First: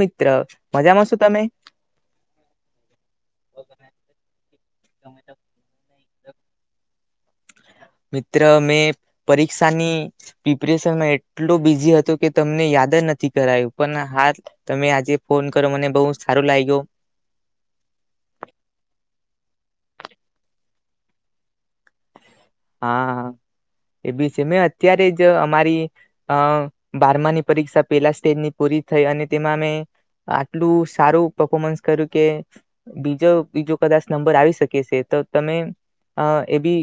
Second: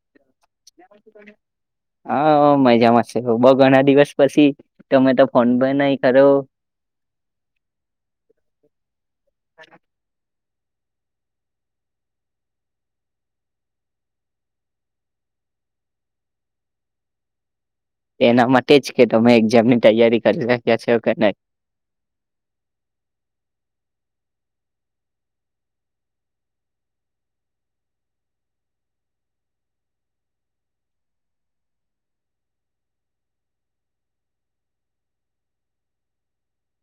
મિત્ર મજામાં શું તમે? હા મજામાંશે બ ઘણા દિવસ પછી તમે તો ફોન ભ નહી હરો મિત્ર મેં પરીક્ષાની પ્રિપરેશનમાં એટલો બિઝી હતો કે તમને યાદ જ નથી કરાયું પણ હા તમે આજે ફોન કરો મને બહુ સારો લાગ્યો એના માટે જ કે તમે એક્ઝામની તૈયારી કરી રાખ્યા છો કે નહી હા એ બી છે મેં અત્યારે જ અમારી અ બારમાની પરીક્ષા પેલા સ્ટેજની પૂરી થઈ અને તેમાં અમે આટલું સારું પફોમન્સ કર્યું કે બીજો બીજો કદાચ નંબર આવી શકે છે તો તમે એ બી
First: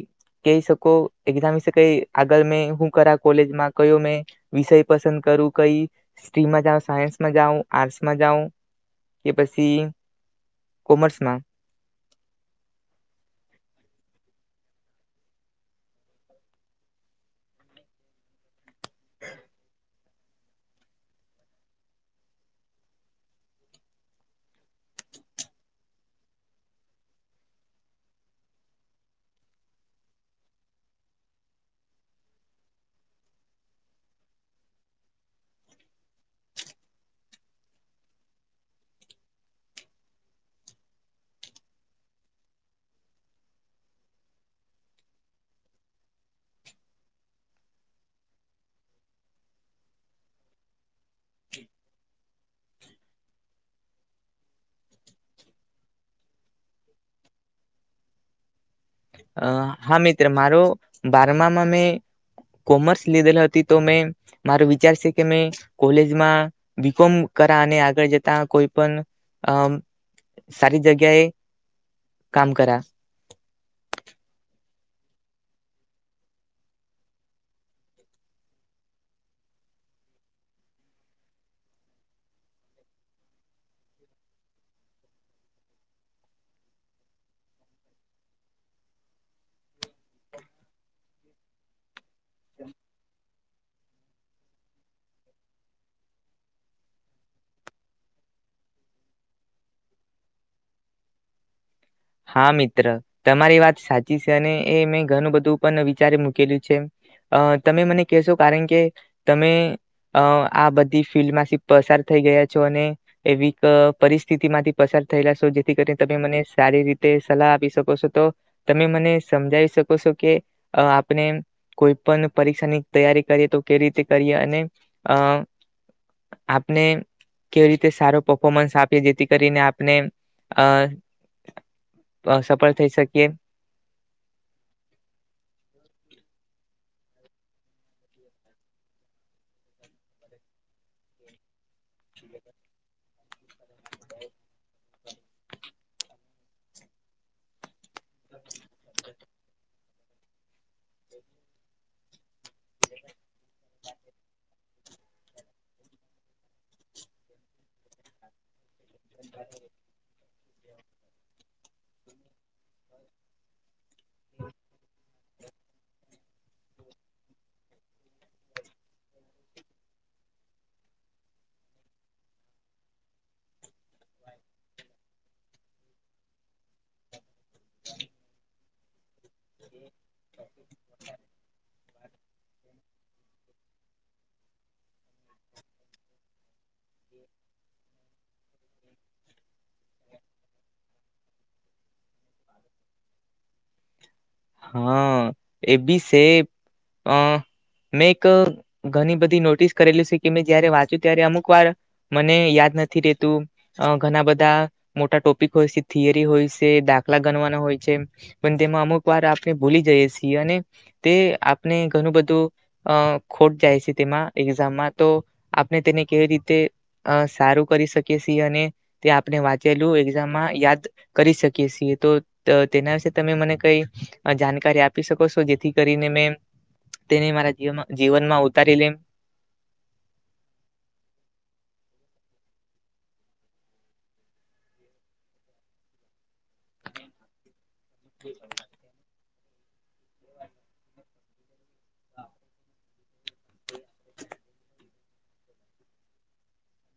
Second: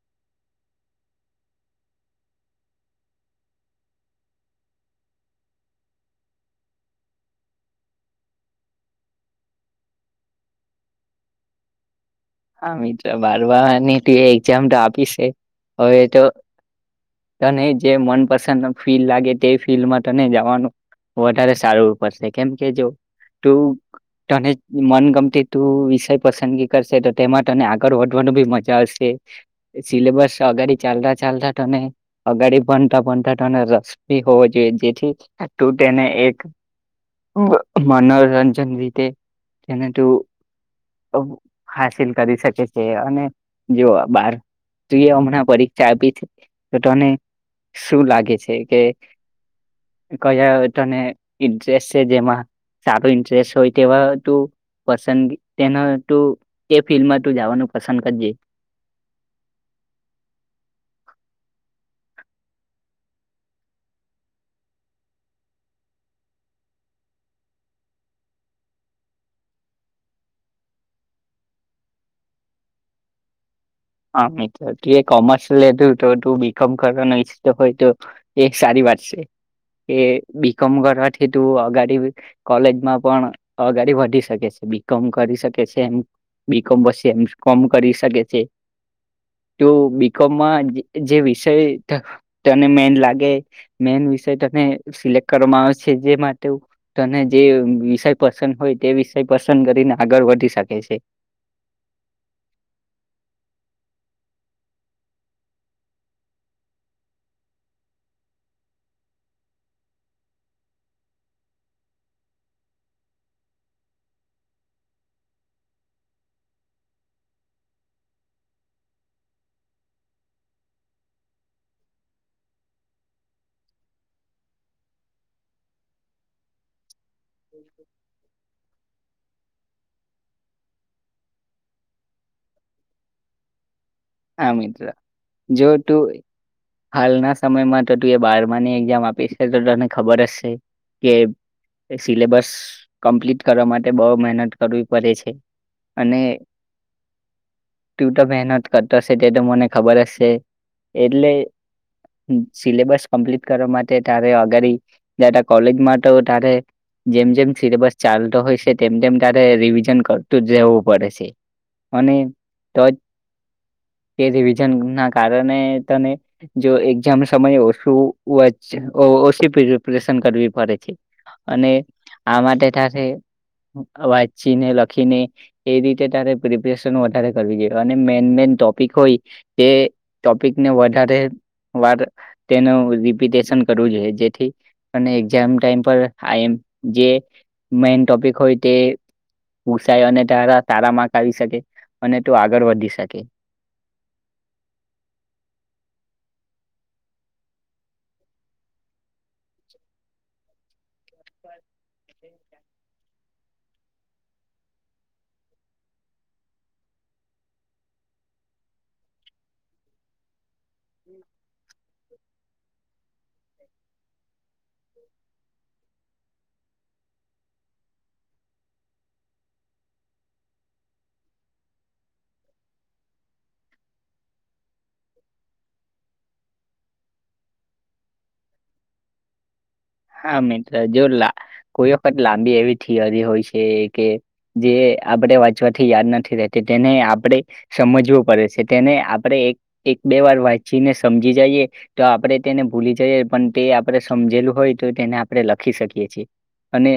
કહી શકો એઝામ વિશે ક આગળ મે શું કર કોલેજમાં કયો મેં વિષય પસંદ કરું કઈિસ્ટ્રીમાં જા સાયન્સમાં જાઉ આર્ટસમાં જાઉ કે પસી કોમર્સમાં હા મિત્ર બારવાની ત એ એક્ઝામ તો આપી સે હવે તો તને જે મનપસંદ ફી લાગે તે ફીડમાં તને જવાનું વધારે સારું પડશે કેમ કે જો તું તને મનગમતી તું વિષય પસંદગી કરશે તો તે આગળ વધવાનું બી મજા આવશે સિલેબસ અગાડી ચાલતા ચાલતા તને અગાડી ભણતા ભણતા તને રસ બી હોવો જોઈએ જેથી તું તેને એક મનોરંજન રીતે એને તું હાસલ કરી શકે છે અને જો બાર હમણાં પરીક્ષા આપી છે તો તને શું લાગે છે કે કયા તને ઇન્ટરેસ્ટ છે જેમાં સારો ઇન્ટરેસ્ટ હોય તેવા તુ પસંદગ તે ફિલ્ડમાં તું જવાનું પસંદ કરજે. અ મેને કોમર્સ લીધેલ તો મે મારો વિચાર છે કે મે કોલેજમાં બી કોમ કરા અને આગળ જતા કોઈ પણ સારી જગ્યાએ કામ કરા હા મિત્ર તું એ કોમર્સ લેધું તો તું બીકોમ કરવાનું ઈચ્છતો હોય તો એ સારી વાત છે કે બીકોમ કરવાથી તું અગાડી કોલેજમાં પણ અગાડી વધી શકે છે બીકોમ કરી શકે છે એમ બીકોમ પછી એમ કોમ કરી શકે છે. તો બીકોમમાં જે વિષય તને મેન લાગે મેન વિષય તને સિલેક્ટ કરવામાં આવે છે જે માટે તને જે વિષય પસંદ હોય તે વિષય પસંદ કરીને આગળ વધી શકે છે. હા મિત્ર તમારી વાત સાચી છે અને એ મેં ઘણું બધું પણ વિચારે મૂકેલું છે તમે મને કહેશો કારણ કે તમે આ બધી ફિલ્ડમાંથી પસાર થઈ ગયા છો અને એવી પરિસ્થિતિ માંથી પસાર થયેલા છો જેથી કરીને તમે મને સારી રીત તે સલાહ આપી શકો છો તો તમે મને સમજાવી શકો છો કે આપણે કોઈ પણ પરીક્ષાની તૈયારી કરીએ તો કે રીતે કરીએ અને અ આપને કેવી રીતે સારો પર્ફોર્મન્સ આ જેથી કરીને આપને અ સફળ થઈ શકીએ હ મિત્ર જો ટુ હાલના સમયમાં તો તું એ બારમાની એક્ઝામ આપી છે તો તને ખબર જ શે કે સિલેબસ કમ્પ્લીટ કરવા માટે બોહ મહેનત કરવી પડે છે અને તું તો મહેનત કરતો શે એ તો મને ખબર જ શે એટલે સિલેબસ કમ્પ્લીટ કરવા માટે તારે અગાડી નઈ તો કોલેજમાં તો તારે જેમ જેમ સિલેબસ ચાલતો હોય શે તેમ તેમ તારે રિવિઝન કરતું જ રહેવું પડે શે અને તો જ એ રિવિઝન ના કારણે તને જો એક્ઝામ સમયે ઓછું ઓછી પ્રિપરેશન કરવી પડે છે અને આ માટે તારે વાંચીને લખીને એ રીતે તારે પ્રિપરેશન વધારે કરવી જોઈએ અને મેન મેન ટોપિક હોય તે ટોપિકને વધારે વાર તેનુ રી વસીઅન કરવું જોઈએ જેતી તને એક્સામ ટાઈમ પર ઈ મ જે મેન ટોપિક હોય તે પુસાઈ અને તારા સારા માં આવી શકે અને તું આગળ વધી શકે હા એ બી શે અ મેં એક ઘણી બધી નોટિસ કરેલી શે કે મેં જયારે વાંચ્યું ત્યારે અમુક વાર મને યાદ નથી રેતું ઘણા બધા મોટા ટોપિક હોય શે થિયરી હોય શે દાખલા ગણવાના હોય શે પણ તેમાં અમુક એક વાર આપણે ભૂલી જઈયે શીએ અને તે આપણે ઘણું બધું અ ખોટ જાય છે તેમાં એક્ઝામમાં તો આપણે તેને કેવી રીતે તે સારું કરી શકી છીએ અને તે આપણે વાંચેલું એક્ઝામમાં યાદ કરી શકીએ છીએ તો તેના વિશે તમે મને કઈ જાણકારી આપી શકો છો જેથી કરીને મેં તેને મારા જીવનમાં ઉતારી લેમ. હા મિત્ર જો કોઈ વખત લાંબી એવી થિયરી હોય છે કે જે આપણે વાંચવાથી યાદ નથી રેતી તેને આપણે સમજવું પડે છે તેને પડે એક એક બે વાર વાંચીને સમજી જઈએ. તો આપડે તેને ભૂલી છે પણ તે આપડણે સમજેલું હોય. તેને આપણે લખી શકીએ છીએ અને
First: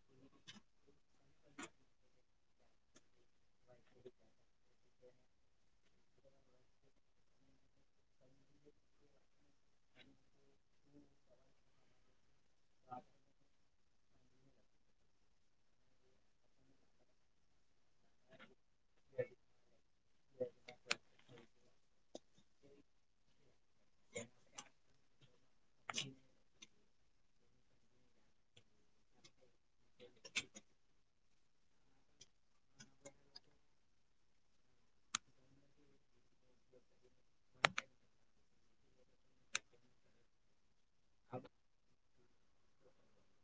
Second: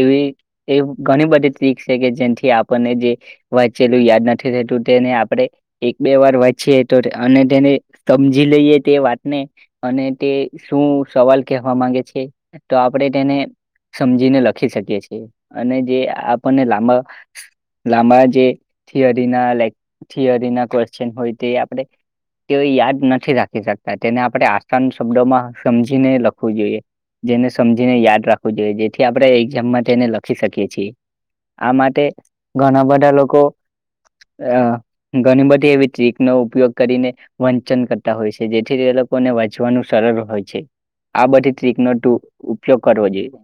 એવી એ ઘણી બધી ત્રીક છે કે જેથી આપણને જે વાંચેલું યાદ નથી થતું તેને આપણે એક બે વાર વાંચીએ તો અને તેને સમજી લઈએ તે વાતને અને તે શું સવાલ કહેવા માંગે છે? છે. તો આપણેે તેને સમજીને લખી શકીએ છીએ અને જે આપણને લાંબા લાંબા જે થિયરી લ થિયરી કચન હોઈ આપ તેઓ યાદ નથી રાખી શકતા તેને આપણે આસાન શબ્દોમાં સમજીને લખવું જોઈએ. જેને સમજીને યાદ રાખવું જોઈએ જેથી આપડણે જેમમાં તેને લખી શકીએ છીએ. આ માટે ઘણા બધા લોકો અ ઘણી બધી એવી અ ટ્રીકનો ઉપયોગ કરીને વંચન કરતા હોય છે જેથી તે લોકોને વંચવાનું સરળ હોય છે આ બધી ટ્રીકનો ઉપયોગ કરવો જોઈએ.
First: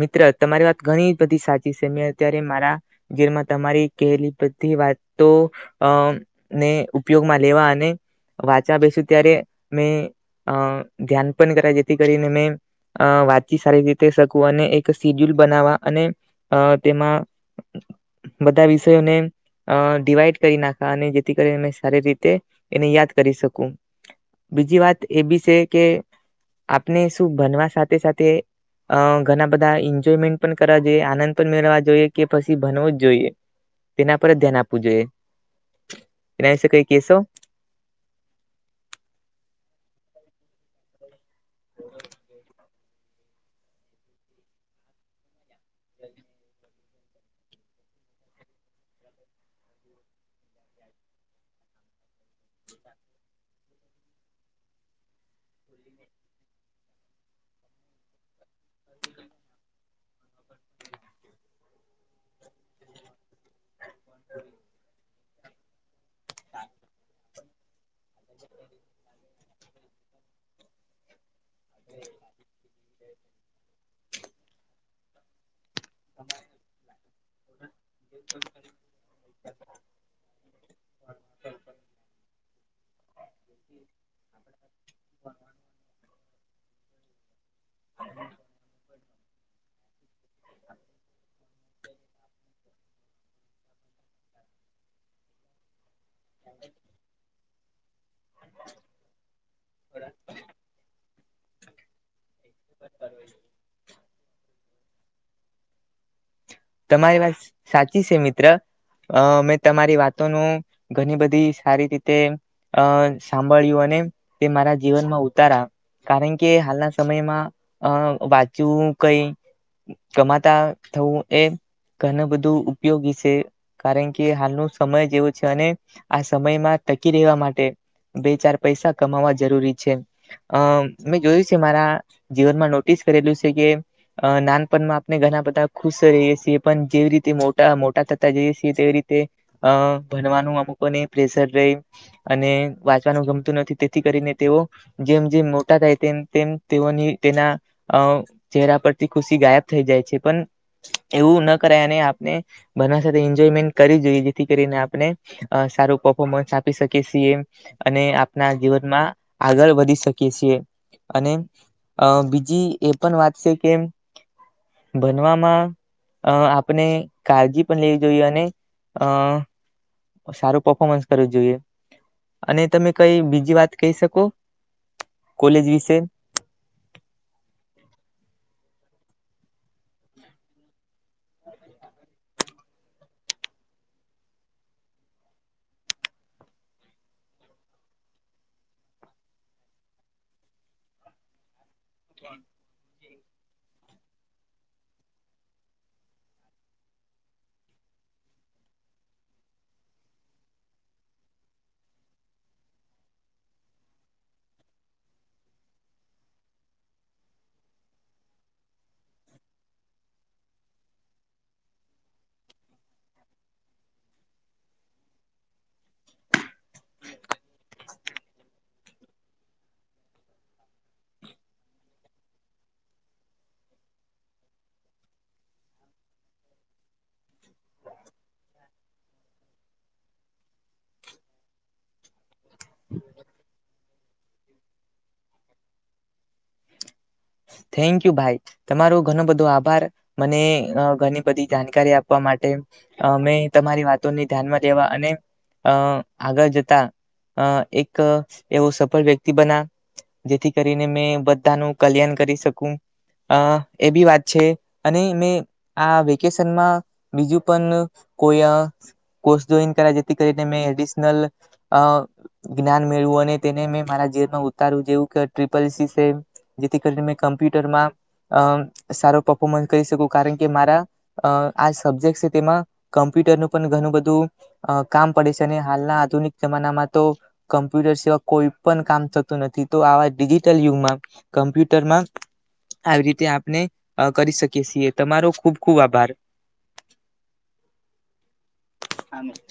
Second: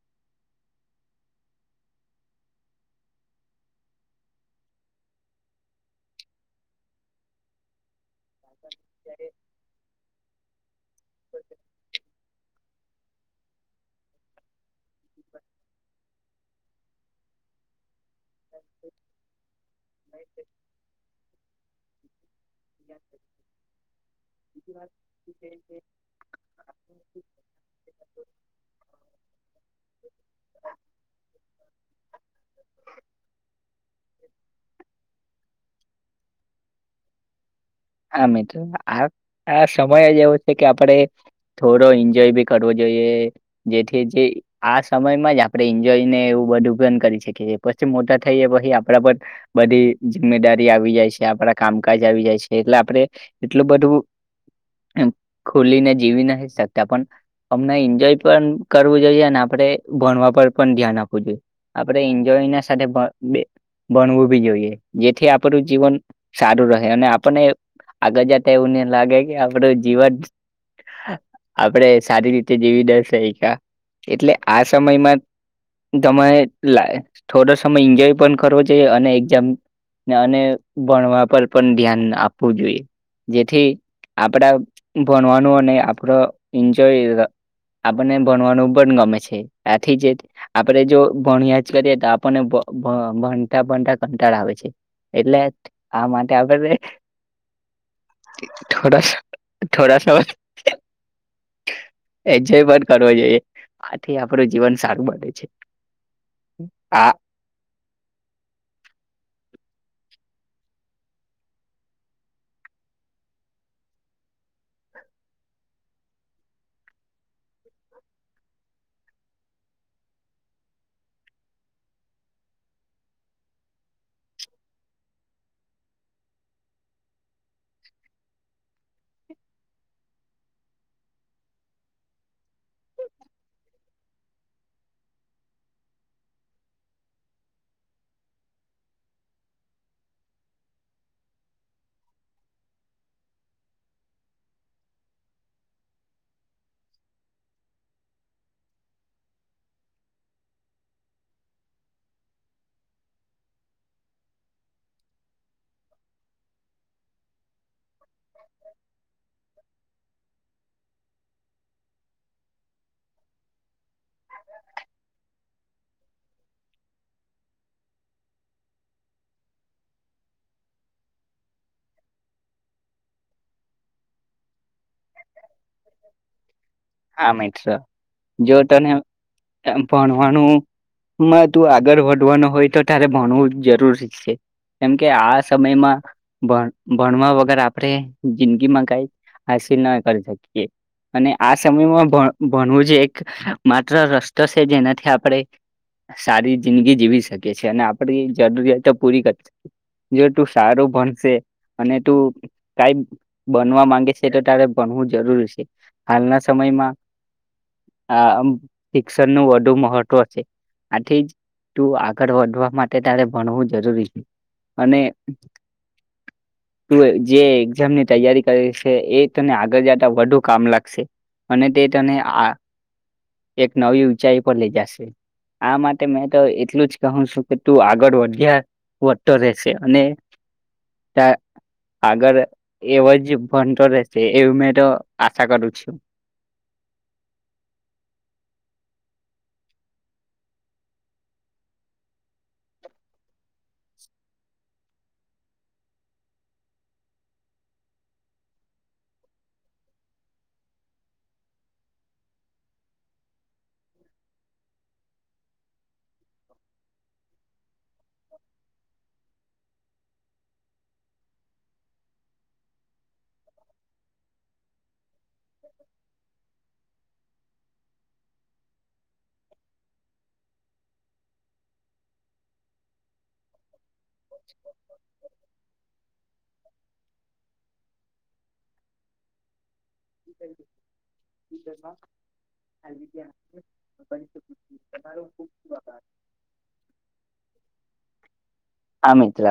મિત્ર તમારી વાત ઘણી બધી સાચી છે મે અત્યારે મારા ઘીરમાં તમારી કહેલી બધી વાતો અ ને ઉપયોગમાં લેવા અને વાંચા બેસુ ત્યારે મેં હા. ધ્યાન પણ કર્યા જેથી કરીને મેં અ વાતચી સારી રીતે અને એક સીડ્યુલ બનાવા અને અ તેમાં બધા વિષયોને અ ડડીવાઈડ કરી નાખા અને જેથી કરી અ શારીરિક એને યાદ હા કરી શકું બીજી વાત એ બી છે કે આપને શું ભનવા સાથે સાથે અ ઘણા બધા એન્જોયમેન્ટ પણ કરવા જોઈએ આનંદ પણ મેળવ જોઈએ કે પછી ભનવો જ જોઈએ તેના પર જ ધ્યાન આપવું જોઈએ. એનાશે કઈ કેસો? હા મિત્રો આ આ સમય જ એવો છે કે આપણેે થોડો એન્જોય બી કરવો જોઈએ જેથી જે આ સમયમાં જ આપ આપ એન્જોય ને એવું બધું. કરી શકી પછી મોટા થઈ પછી આપડા પર બધી જિમ્મેદારી આવી જાય છે આપડા કામકાજ આવી જાય છે. એટલે આપણે એટલું બધું ખુલીને જીવી નથી શકતા પણ અમને એન્જોય પણ કરવું જોઈએ અને આપણે ભણવા પર પણ ધ્યાન આપવું જોઈએ આપણે એન્જોય સાથે બણવું બી જોઈએ જેથી આપ ઉપર જીવન સારું રહે અને આપ આપને આગળ જાતા એવું ન લાગે કે આપડું જીવન [inaudible] આપડે સારી રીતે જીવી દશ શયકા, એટલે આ સમયમાં તમારે લાઈ થોડો સમય એન્જોય પણ કરવો જોઈએ, અને એક્ઝામ અને ભણવા પર પણ ધ્યાન આપવું જોઈએ. જેથી આપડા ભણવાનું અને આપડો એન્જોય અહ આપણને ભણવાનું પણ ગમે છે, આથી જે આપણેે જો ભણ્યા જ કરીએ તો આપણને ભભહ ભનતા-ભનતા કંટાળો આવે છે. એટલે આ માટે [unintelligible] થોડાસ થોડા સ એન્જોય પણ કરવો જોઈએ. આથી આપડું જીવન સારું બને છે. આ તમારી વાત સાચી છે મિત્ર. અહ મે તમારી વાતોનું ઘણી બધી સારી રીતે અહ સાંભળ્યું અને તે મારા જીવનમાં ઉતારા, કારણ કે હાલના સમયમાં અહ વાંચવું કંઈ ગમાતા થવું એ ઘણું બધું ઉપયોગી છે, કારણ કે હાલનો સમય જેવો છે અને આ સમયમાં ટકી રહેવા માટે બે ચાર પૈસા કમાવા જરૂરી છે. અહ મેં જોયું છે મારા જીવનમાં નોટિસ કરેલું છે કે અહ નાનપણમાં આપણે ઘણા બધા ખુશ તે રહીએ છીએ પણ જેવી રીતે મોટા મોટા થતા જઈએ છીએ તેવી રીતે અહ ભણવાનું અમુકને પ્રેશર રહી અને વાંચવાનું ગમતું નથી તેથી કરીને તેઓ જેમ જેમ મોટા થાય તેમ તેમ તેઓની તેના અહ ચહેરા પરથી ખુશી ગાયબ થઈ જાય છે પણ એવું ના કરાય અને આપણે બધા સાથે એન્જોયમેન્ટ કરી જોઈએ જેથી કરીને આપણે અહ સારું પફોમન્સ આપી શકી છીએ એ અને આપના જીવનમાં આગળ વધી શકીએ છીએ અને અહ બીજી એ પણ વાત છે કે ભનવામાં અહ આપણે કાળજી પણ લેવી જોઈએ અને અહ સારું પફોમન્સ કરવું જોઈએ. અને તમે કઈ બીજી વાત કહી શકો, કોલેજ વિશે. હા મિત્ર જો તને ત ભણવાનું માં તું આગળ વધ વાનું હોય તો તારે ભણવું જરૂર છે કેમકે આ સમયમાં ભ-ભણવા વગર આપડે જિંદગીમાં કઈ હાસિલ ના કરી શકીએ અને આસ સમયમાં ભ-ભણવું જ એક કહ માત્ર રસ્તો છે જેનાથી આપડે સારી જિંદગી જીવી શકીએ છેએ અને આપડી જરૂરિયાતો પૂરી કરી જો તું સારું ભણશે અને તું કઈ બનવા માંગે છે તો તારે ભણવું જરૂરી છે હાલના સમયમાં આ આમ શિક્ષણનું વધુ મહત્વ છે. આથી જ તું આગળ વધવા માટે તારે ભણવું જરૂરી છે. અને તું એ જે એક્ઝામ ની તૈયારી કરે છે એ તને આગળ જતા વધુ કામ લાગશે. અને તે તને આ એક નવી ઊંચાઈ પર લઈ જશે. આ માટે મેં તો એટલું જ કહું છું કે તું આગળ વધ્યા વધતો રહેશે અને તા આગળ એવજ ભણતો રહેશે એવ મેં તો આશા કરું છું. થેન્ક યુ ભાઈ તમારો ઘણો બધો આભાર મને અહ ઘણી બધી જાણકારી આપવા માટે. અહ મેં તમારી વાતોને ધ્યાનમાં લેવા અને અહ આગળ જતા અહ એક એવો સફળ વ્યક્તિ બના જેથી કરીને મેં બધાનું કલ્યાણ કરીશ શકું અહ એ બી વાત છે અને મે આ વેકેશનમાં બીજું પણ કોઈ અહ કોર્સ જોઈન કરા જેથી કરીને મે એડશનલ અહ જ્ઞાન મેળવું અને તેને મે મારા જીવનમાં ઉતારવું જેવું કે ટ્રિપલ સી સેન જેથી કરી મૈ કમ્પ્યુટરમાં અહ સારો પફોર્મન્સ કરી શકું કારણ કે મારા અહ આ સબ્જેક્ટ છે તેમાં કમ્પ્યુટરનું પણ ઘણું બધું અહ કામ પડે છે ને હાલના આધુનિક જમાનામાં તો કમ કમ્પ્યુટર સિવાય કોઈ પણ કામ થતું નથી. તો આવા ડિજિટલ યુગમાં કમ્પ્યુટરમાં આવી રીતે આપને અહ કરી શકી સીએ. તમારો ખુબ-ખુબ આભાર. હા મિત્ર